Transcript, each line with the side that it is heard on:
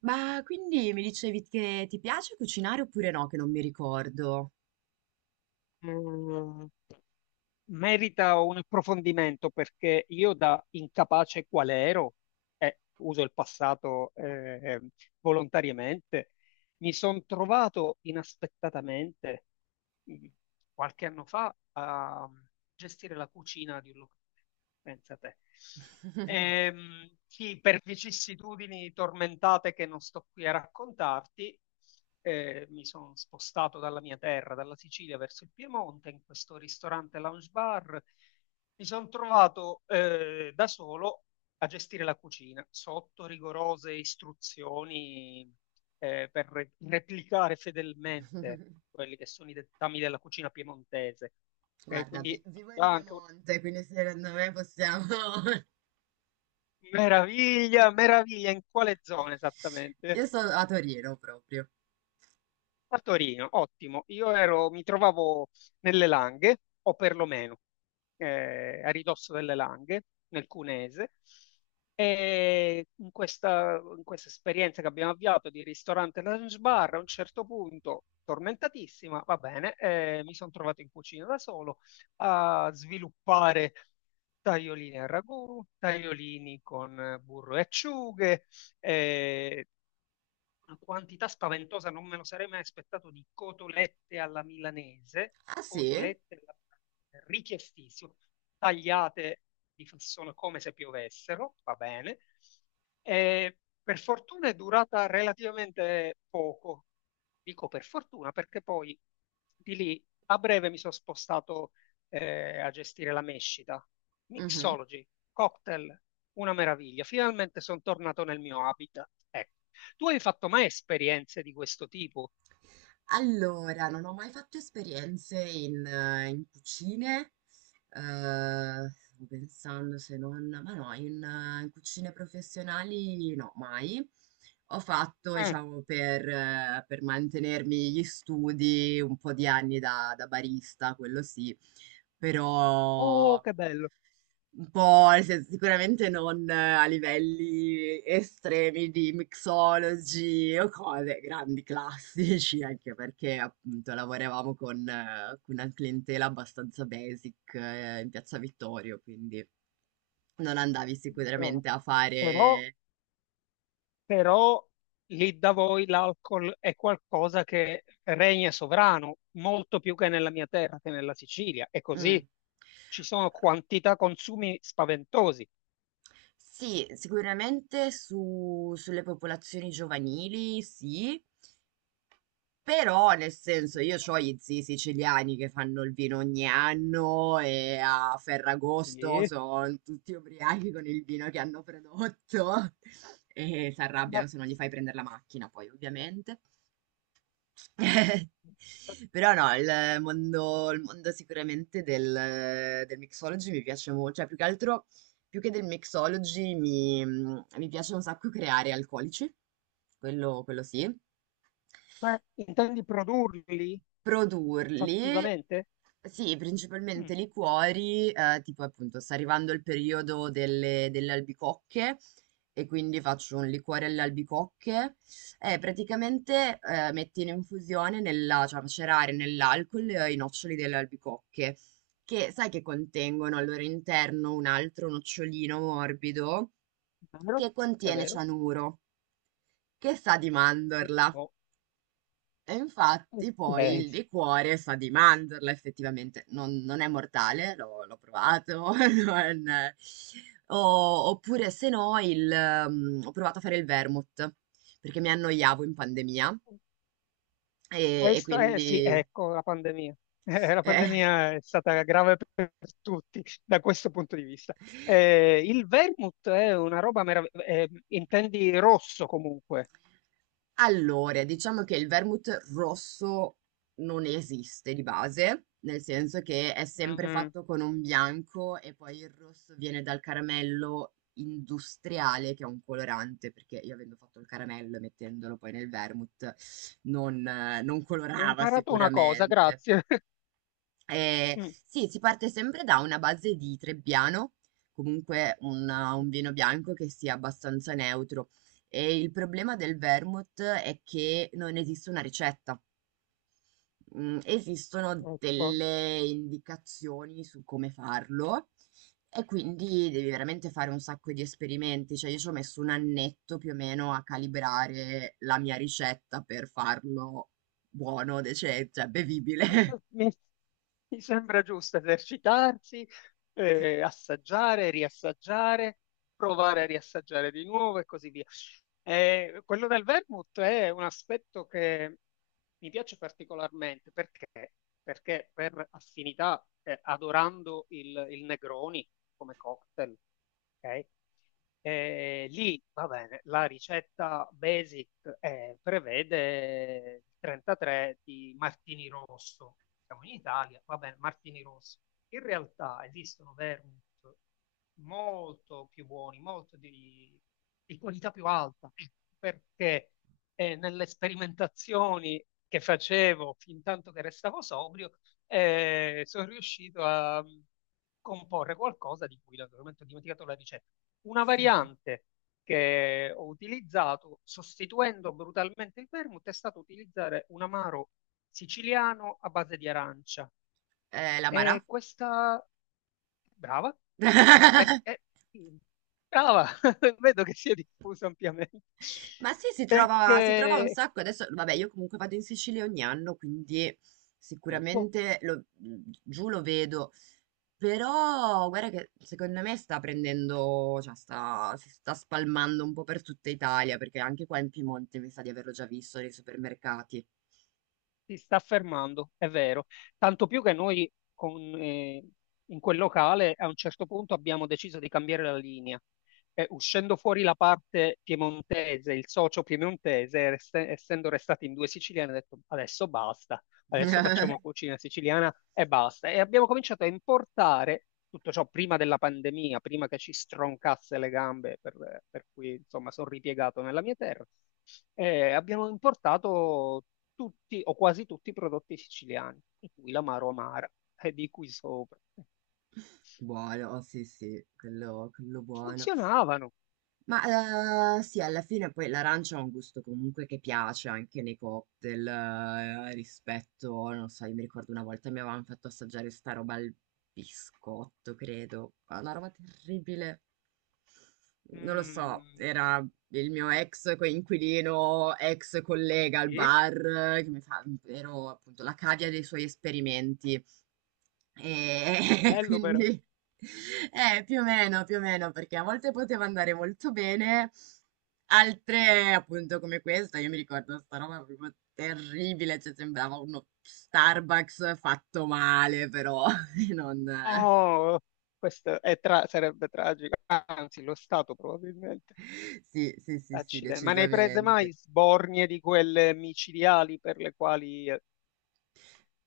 right: Ma quindi mi dicevi che ti piace cucinare oppure no, che non mi ricordo.
left: Mm, Merita un approfondimento perché io da incapace qual ero, e uso il passato volontariamente, mi sono trovato inaspettatamente mh, qualche anno fa a gestire la cucina di un locale, pensa te. Sì, per vicissitudini tormentate che non sto qui a raccontarti, mi sono spostato dalla mia terra, dalla Sicilia verso il Piemonte, in questo ristorante lounge bar. Mi sono trovato da solo a gestire la cucina sotto rigorose istruzioni per replicare fedelmente quelli che sono i dettami della cucina piemontese. Ok,
right: Guarda,
left: quindi
right: vivo in
left: ah, anche un-
right: Piemonte, quindi secondo me possiamo...
left: meraviglia, meraviglia, in quale zona esattamente?
right: Io sono a Torino proprio.
left: A Torino, ottimo. Io ero, mi trovavo nelle Langhe, o perlomeno a ridosso delle Langhe, nel Cunese, e in questa esperienza che abbiamo avviato di ristorante lounge bar, a un certo punto, tormentatissima, va bene, mi sono trovato in cucina da solo a sviluppare tagliolini a ragù, tagliolini con burro e acciughe, eh, una quantità spaventosa, non me lo sarei mai aspettato, di
right: Ah sì?
left: cotolette alla milanese, richiestissimo, tagliate di fassone come se piovessero, va bene. E per fortuna è durata relativamente poco, dico per fortuna, perché poi di lì a breve mi sono spostato a gestire la mescita.
right: Mhm.
left: Mixology, cocktail, una meraviglia. Finalmente sono tornato nel mio habitat. Ecco. Tu hai fatto mai esperienze di questo tipo?
right: Allora, non ho mai fatto esperienze in, in cucine. Stavo pensando se non ma no, in in cucine professionali no, mai. Ho fatto,
left: Mm.
right: diciamo, per mantenermi gli studi un po' di anni da barista, quello sì,
left: Oh,
right: però
left: che bello.
right: un po', nel senso, sicuramente non a livelli estremi di mixology o cose, grandi classici, anche perché appunto lavoravamo con una clientela abbastanza basic, in Piazza Vittorio, quindi non andavi
left: Bene.
right: sicuramente a
left: Però,
right: fare...
left: però lì da voi l'alcol è qualcosa che regna sovrano, molto più che nella mia terra, che nella Sicilia. E così
right: Mm.
left: ci sono quantità consumi spaventosi.
right: Sì, sicuramente sulle popolazioni giovanili, sì. Però, nel senso, io c'ho gli zii siciliani che fanno il vino ogni anno e a Ferragosto
left: Sì.
right: sono tutti ubriachi con il vino che hanno prodotto e si
left: Ma
right: arrabbiano se non gli fai prendere la macchina, poi, ovviamente. Però no, il mondo sicuramente del, del mixology mi piace molto, cioè più che altro, più che del mixology mi piace un sacco creare alcolici, quello sì.
left: intendi produrli
right: Produrli
left: fattivamente?
right: sì,
left: Mm.
right: principalmente liquori, tipo appunto sta arrivando il periodo delle albicocche e quindi faccio un liquore alle albicocche e praticamente, metti in infusione nella, cioè macerare nell'alcol, i noccioli delle albicocche, che sai che contengono al loro interno un altro nocciolino morbido
left: È vero?
right: che
left: È
right: contiene
left: vero?
right: cianuro, che sa di mandorla.
left: Oh,
right: E infatti poi
left: ok.
right: il liquore sa di mandorla effettivamente, non, non è mortale, l'ho provato. non- Oppure se no il, ho provato a fare il vermouth, perché mi annoiavo in pandemia e
left: Questo, eh sì,
right: quindi
left: ecco la pandemia. La
right: eh,
left: pandemia è stata grave per tutti da questo punto di vista. Il vermouth è una roba meravigliosa, intendi rosso comunque.
right: allora, diciamo che il vermouth rosso non esiste di base, nel senso che è sempre
left: Mm.
right: fatto con un bianco e poi il rosso viene dal caramello industriale, che è un colorante, perché io avendo fatto il caramello e mettendolo poi nel vermouth non, non
left: Ho
right: colorava
left: imparato una cosa,
right: sicuramente.
left: grazie.
right: Eh,
left: Mm.
right: sì, si parte sempre da una base di Trebbiano, comunque un vino bianco che sia abbastanza neutro. E il problema del vermouth è che non esiste una ricetta. Mm, esistono
left: Ecco,
right: delle indicazioni su come farlo e quindi devi veramente fare un sacco di esperimenti. Cioè, io ci ho messo un annetto più o meno a calibrare la mia ricetta per farlo buono, cioè bevibile.
left: mi, se- mi- mi sembra giusto esercitarsi, assaggiare, riassaggiare, provare a riassaggiare di nuovo e così via. Quello del vermouth è un aspetto che mi piace particolarmente perché per affinità, adorando il Negroni come cocktail, ok? Lì va bene, la ricetta basic prevede il 33 di Martini Rosso. Siamo in Italia, va bene, Martini Rosso. In realtà esistono vermouth molto più buoni, di qualità più alta, perché nelle sperimentazioni che facevo fin tanto che restavo sobrio, sono riuscito a comporre qualcosa di cui naturalmente ho dimenticato la ricetta. Una variante che ho utilizzato sostituendo brutalmente il vermouth è stato utilizzare un amaro siciliano a base di arancia.
right: L'amara?
left: E questa, brava, l'amara, perché... Brava, vedo che si è diffusa ampiamente.
right: Ma sì, si trova un
left: Perché
right: sacco. Adesso, vabbè, io comunque vado in Sicilia ogni anno, quindi
left: eh,
right: sicuramente giù lo vedo. Però, guarda che secondo me sta prendendo, cioè sta, si sta spalmando un po' per tutta Italia, perché anche qua in Piemonte mi sa di averlo già visto nei supermercati.
left: si sta fermando, è vero. Tanto più che noi in quel locale a un certo punto abbiamo deciso di cambiare la linea. Uscendo fuori la parte piemontese, il socio piemontese, essendo restati in due siciliani, ha detto adesso basta, adesso facciamo cucina siciliana e basta. E abbiamo cominciato a importare tutto ciò prima della pandemia, prima che ci stroncasse le gambe, per cui insomma sono ripiegato nella mia terra. Abbiamo importato tutti o quasi tutti i prodotti siciliani, in cui l'amaro amara e di cui sopra.
right: Buono, sì, sì, quello buono.
left: Funzionavano.
right: Ma sì, alla fine poi l'arancia ha un gusto comunque che piace anche nei cocktail, rispetto, non so, io mi ricordo una volta mi avevano fatto assaggiare sta roba al biscotto, credo, ma una roba terribile, non lo
left: Mm,
right: so, era il mio ex coinquilino, ex collega al
left: sì,
right: bar, che mi fa, ero appunto la cavia dei suoi esperimenti. E
left: bello però.
right: quindi più o meno, perché a volte poteva andare molto bene, altre appunto come questa, io mi ricordo sta roba proprio terribile, cioè sembrava uno Starbucks fatto male, però non...
left: Oh, questo è sarebbe tragico, anzi lo Stato probabilmente.
right: Sì, sì, sì, sì,
left: Accidenti. Ma ne hai prese mai
right: decisamente.
left: sbornie di quelle micidiali per le quali...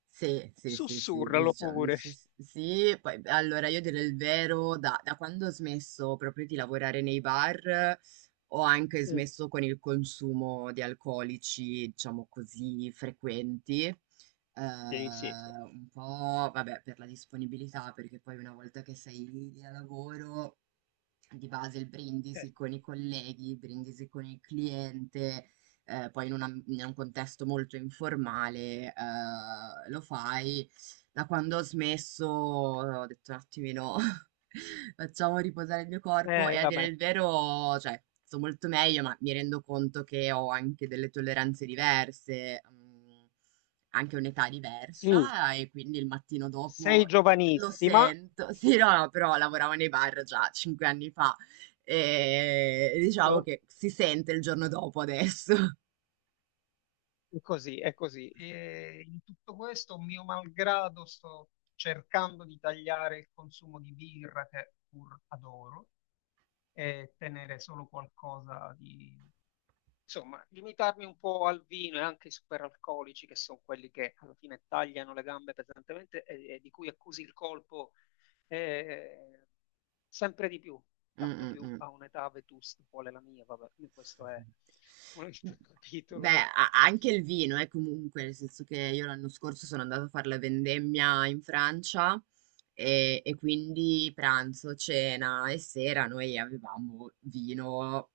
right: Sì, sì, sì, sì,
left: sussurralo pure.
right: sì, sì, sì, poi beh, allora io direi il vero, da, da quando ho smesso proprio di lavorare nei bar, ho anche
left: Mm,
right: smesso con il consumo di alcolici, diciamo così, frequenti,
left: sì, sì, sì.
right: un po', vabbè, per la disponibilità, perché poi una volta che sei lì a lavoro, di base il brindisi
left: Certo.
right: con i colleghi, il brindisi con il cliente, poi in un am in un contesto molto informale, lo fai. Da quando ho smesso ho detto un attimino: "Facciamo riposare il mio corpo", e a dire
left: Vabbè.
right: il vero, cioè, sto molto meglio, ma mi rendo conto che ho anche delle tolleranze diverse, mhmm, anche un'età
left: Sì,
right: diversa e quindi il mattino
left: sei
right: dopo lo
left: giovanissima.
right: sento. Sì, no, no, però lavoravo nei bar già 5 anni fa, e diciamo
left: Oh.
right: che si sente il giorno dopo adesso.
left: È così, è così. E in tutto questo, mio malgrado, sto cercando di tagliare il consumo di birra che pur adoro e tenere solo qualcosa di... Insomma, limitarmi un po' al vino e anche ai superalcolici, che sono quelli che alla fine tagliano le gambe pesantemente e di cui accusi il colpo eh, sempre di più,
right: Mm,
left: tanto
right: mm,
left: più
right: mm.
left: a un'età vetusta quale la mia, vabbè, questo è un altro
right: Beh,
left: capitolo e
right: anche il vino, comunque, nel senso che io l'anno scorso sono andata a fare la vendemmia in Francia e quindi pranzo, cena e sera noi avevamo vino.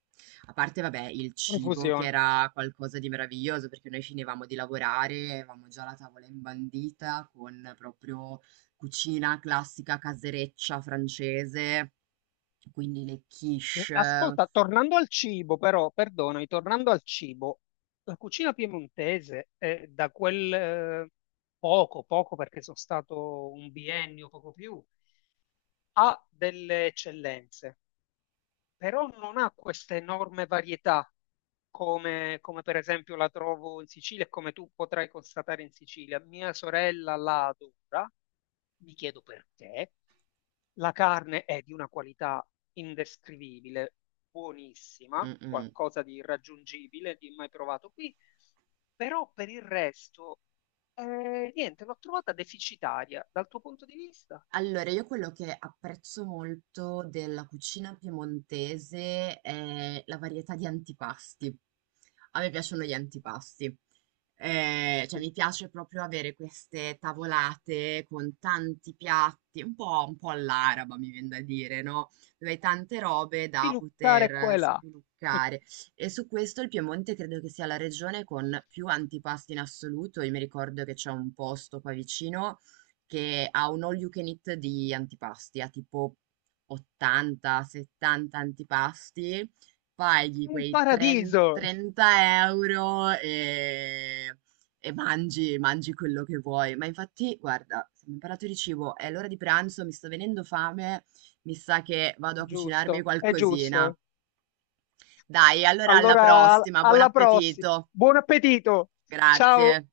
right: A parte, vabbè, il cibo che
left: confusione.
right: era qualcosa di meraviglioso, perché noi finivamo di lavorare, avevamo già la tavola imbandita con proprio cucina classica casereccia francese, quindi le quiche.
left: Ascolta, tornando al cibo, però, perdonami, tornando al cibo, la cucina piemontese è da quel poco, poco perché sono stato un biennio, poco più, ha delle eccellenze però non ha questa enorme varietà come per esempio la trovo in Sicilia e come tu potrai constatare in Sicilia. Mia sorella la adora, mi chiedo perché. La carne è di una qualità indescrivibile, buonissima,
right: Mm, mm.
left: qualcosa di irraggiungibile, di mai provato qui, però per il resto, niente, l'ho trovata deficitaria dal tuo punto di vista.
right: Allora, io quello che apprezzo molto della cucina piemontese è la varietà di antipasti. A me piacciono gli antipasti. Cioè, mi piace proprio avere queste tavolate con tanti piatti, un po' all'araba, mi viene da dire, no? Dove hai tante robe da
left: Piluccare qua e
right: poter
left: là,
right: spiluccare. E su questo il Piemonte credo che sia la regione con più antipasti in assoluto. Io mi ricordo che c'è un posto qua vicino che ha un all you can eat di antipasti, ha tipo 80-70 antipasti, paghi
left: un
right: quei 30
left: paradiso!
right: 30 euro e mangi, mangi quello che vuoi. Ma infatti, guarda, se mi parlato di cibo, è l'ora di pranzo, mi sta venendo fame, mi sa che vado a cucinarmi
left: Giusto, è
right: qualcosina.
left: giusto.
right: Dai, allora alla
left: Allora,
right: prossima, buon
left: alla prossima.
right: appetito.
left: Buon appetito. Ciao.
right: Grazie.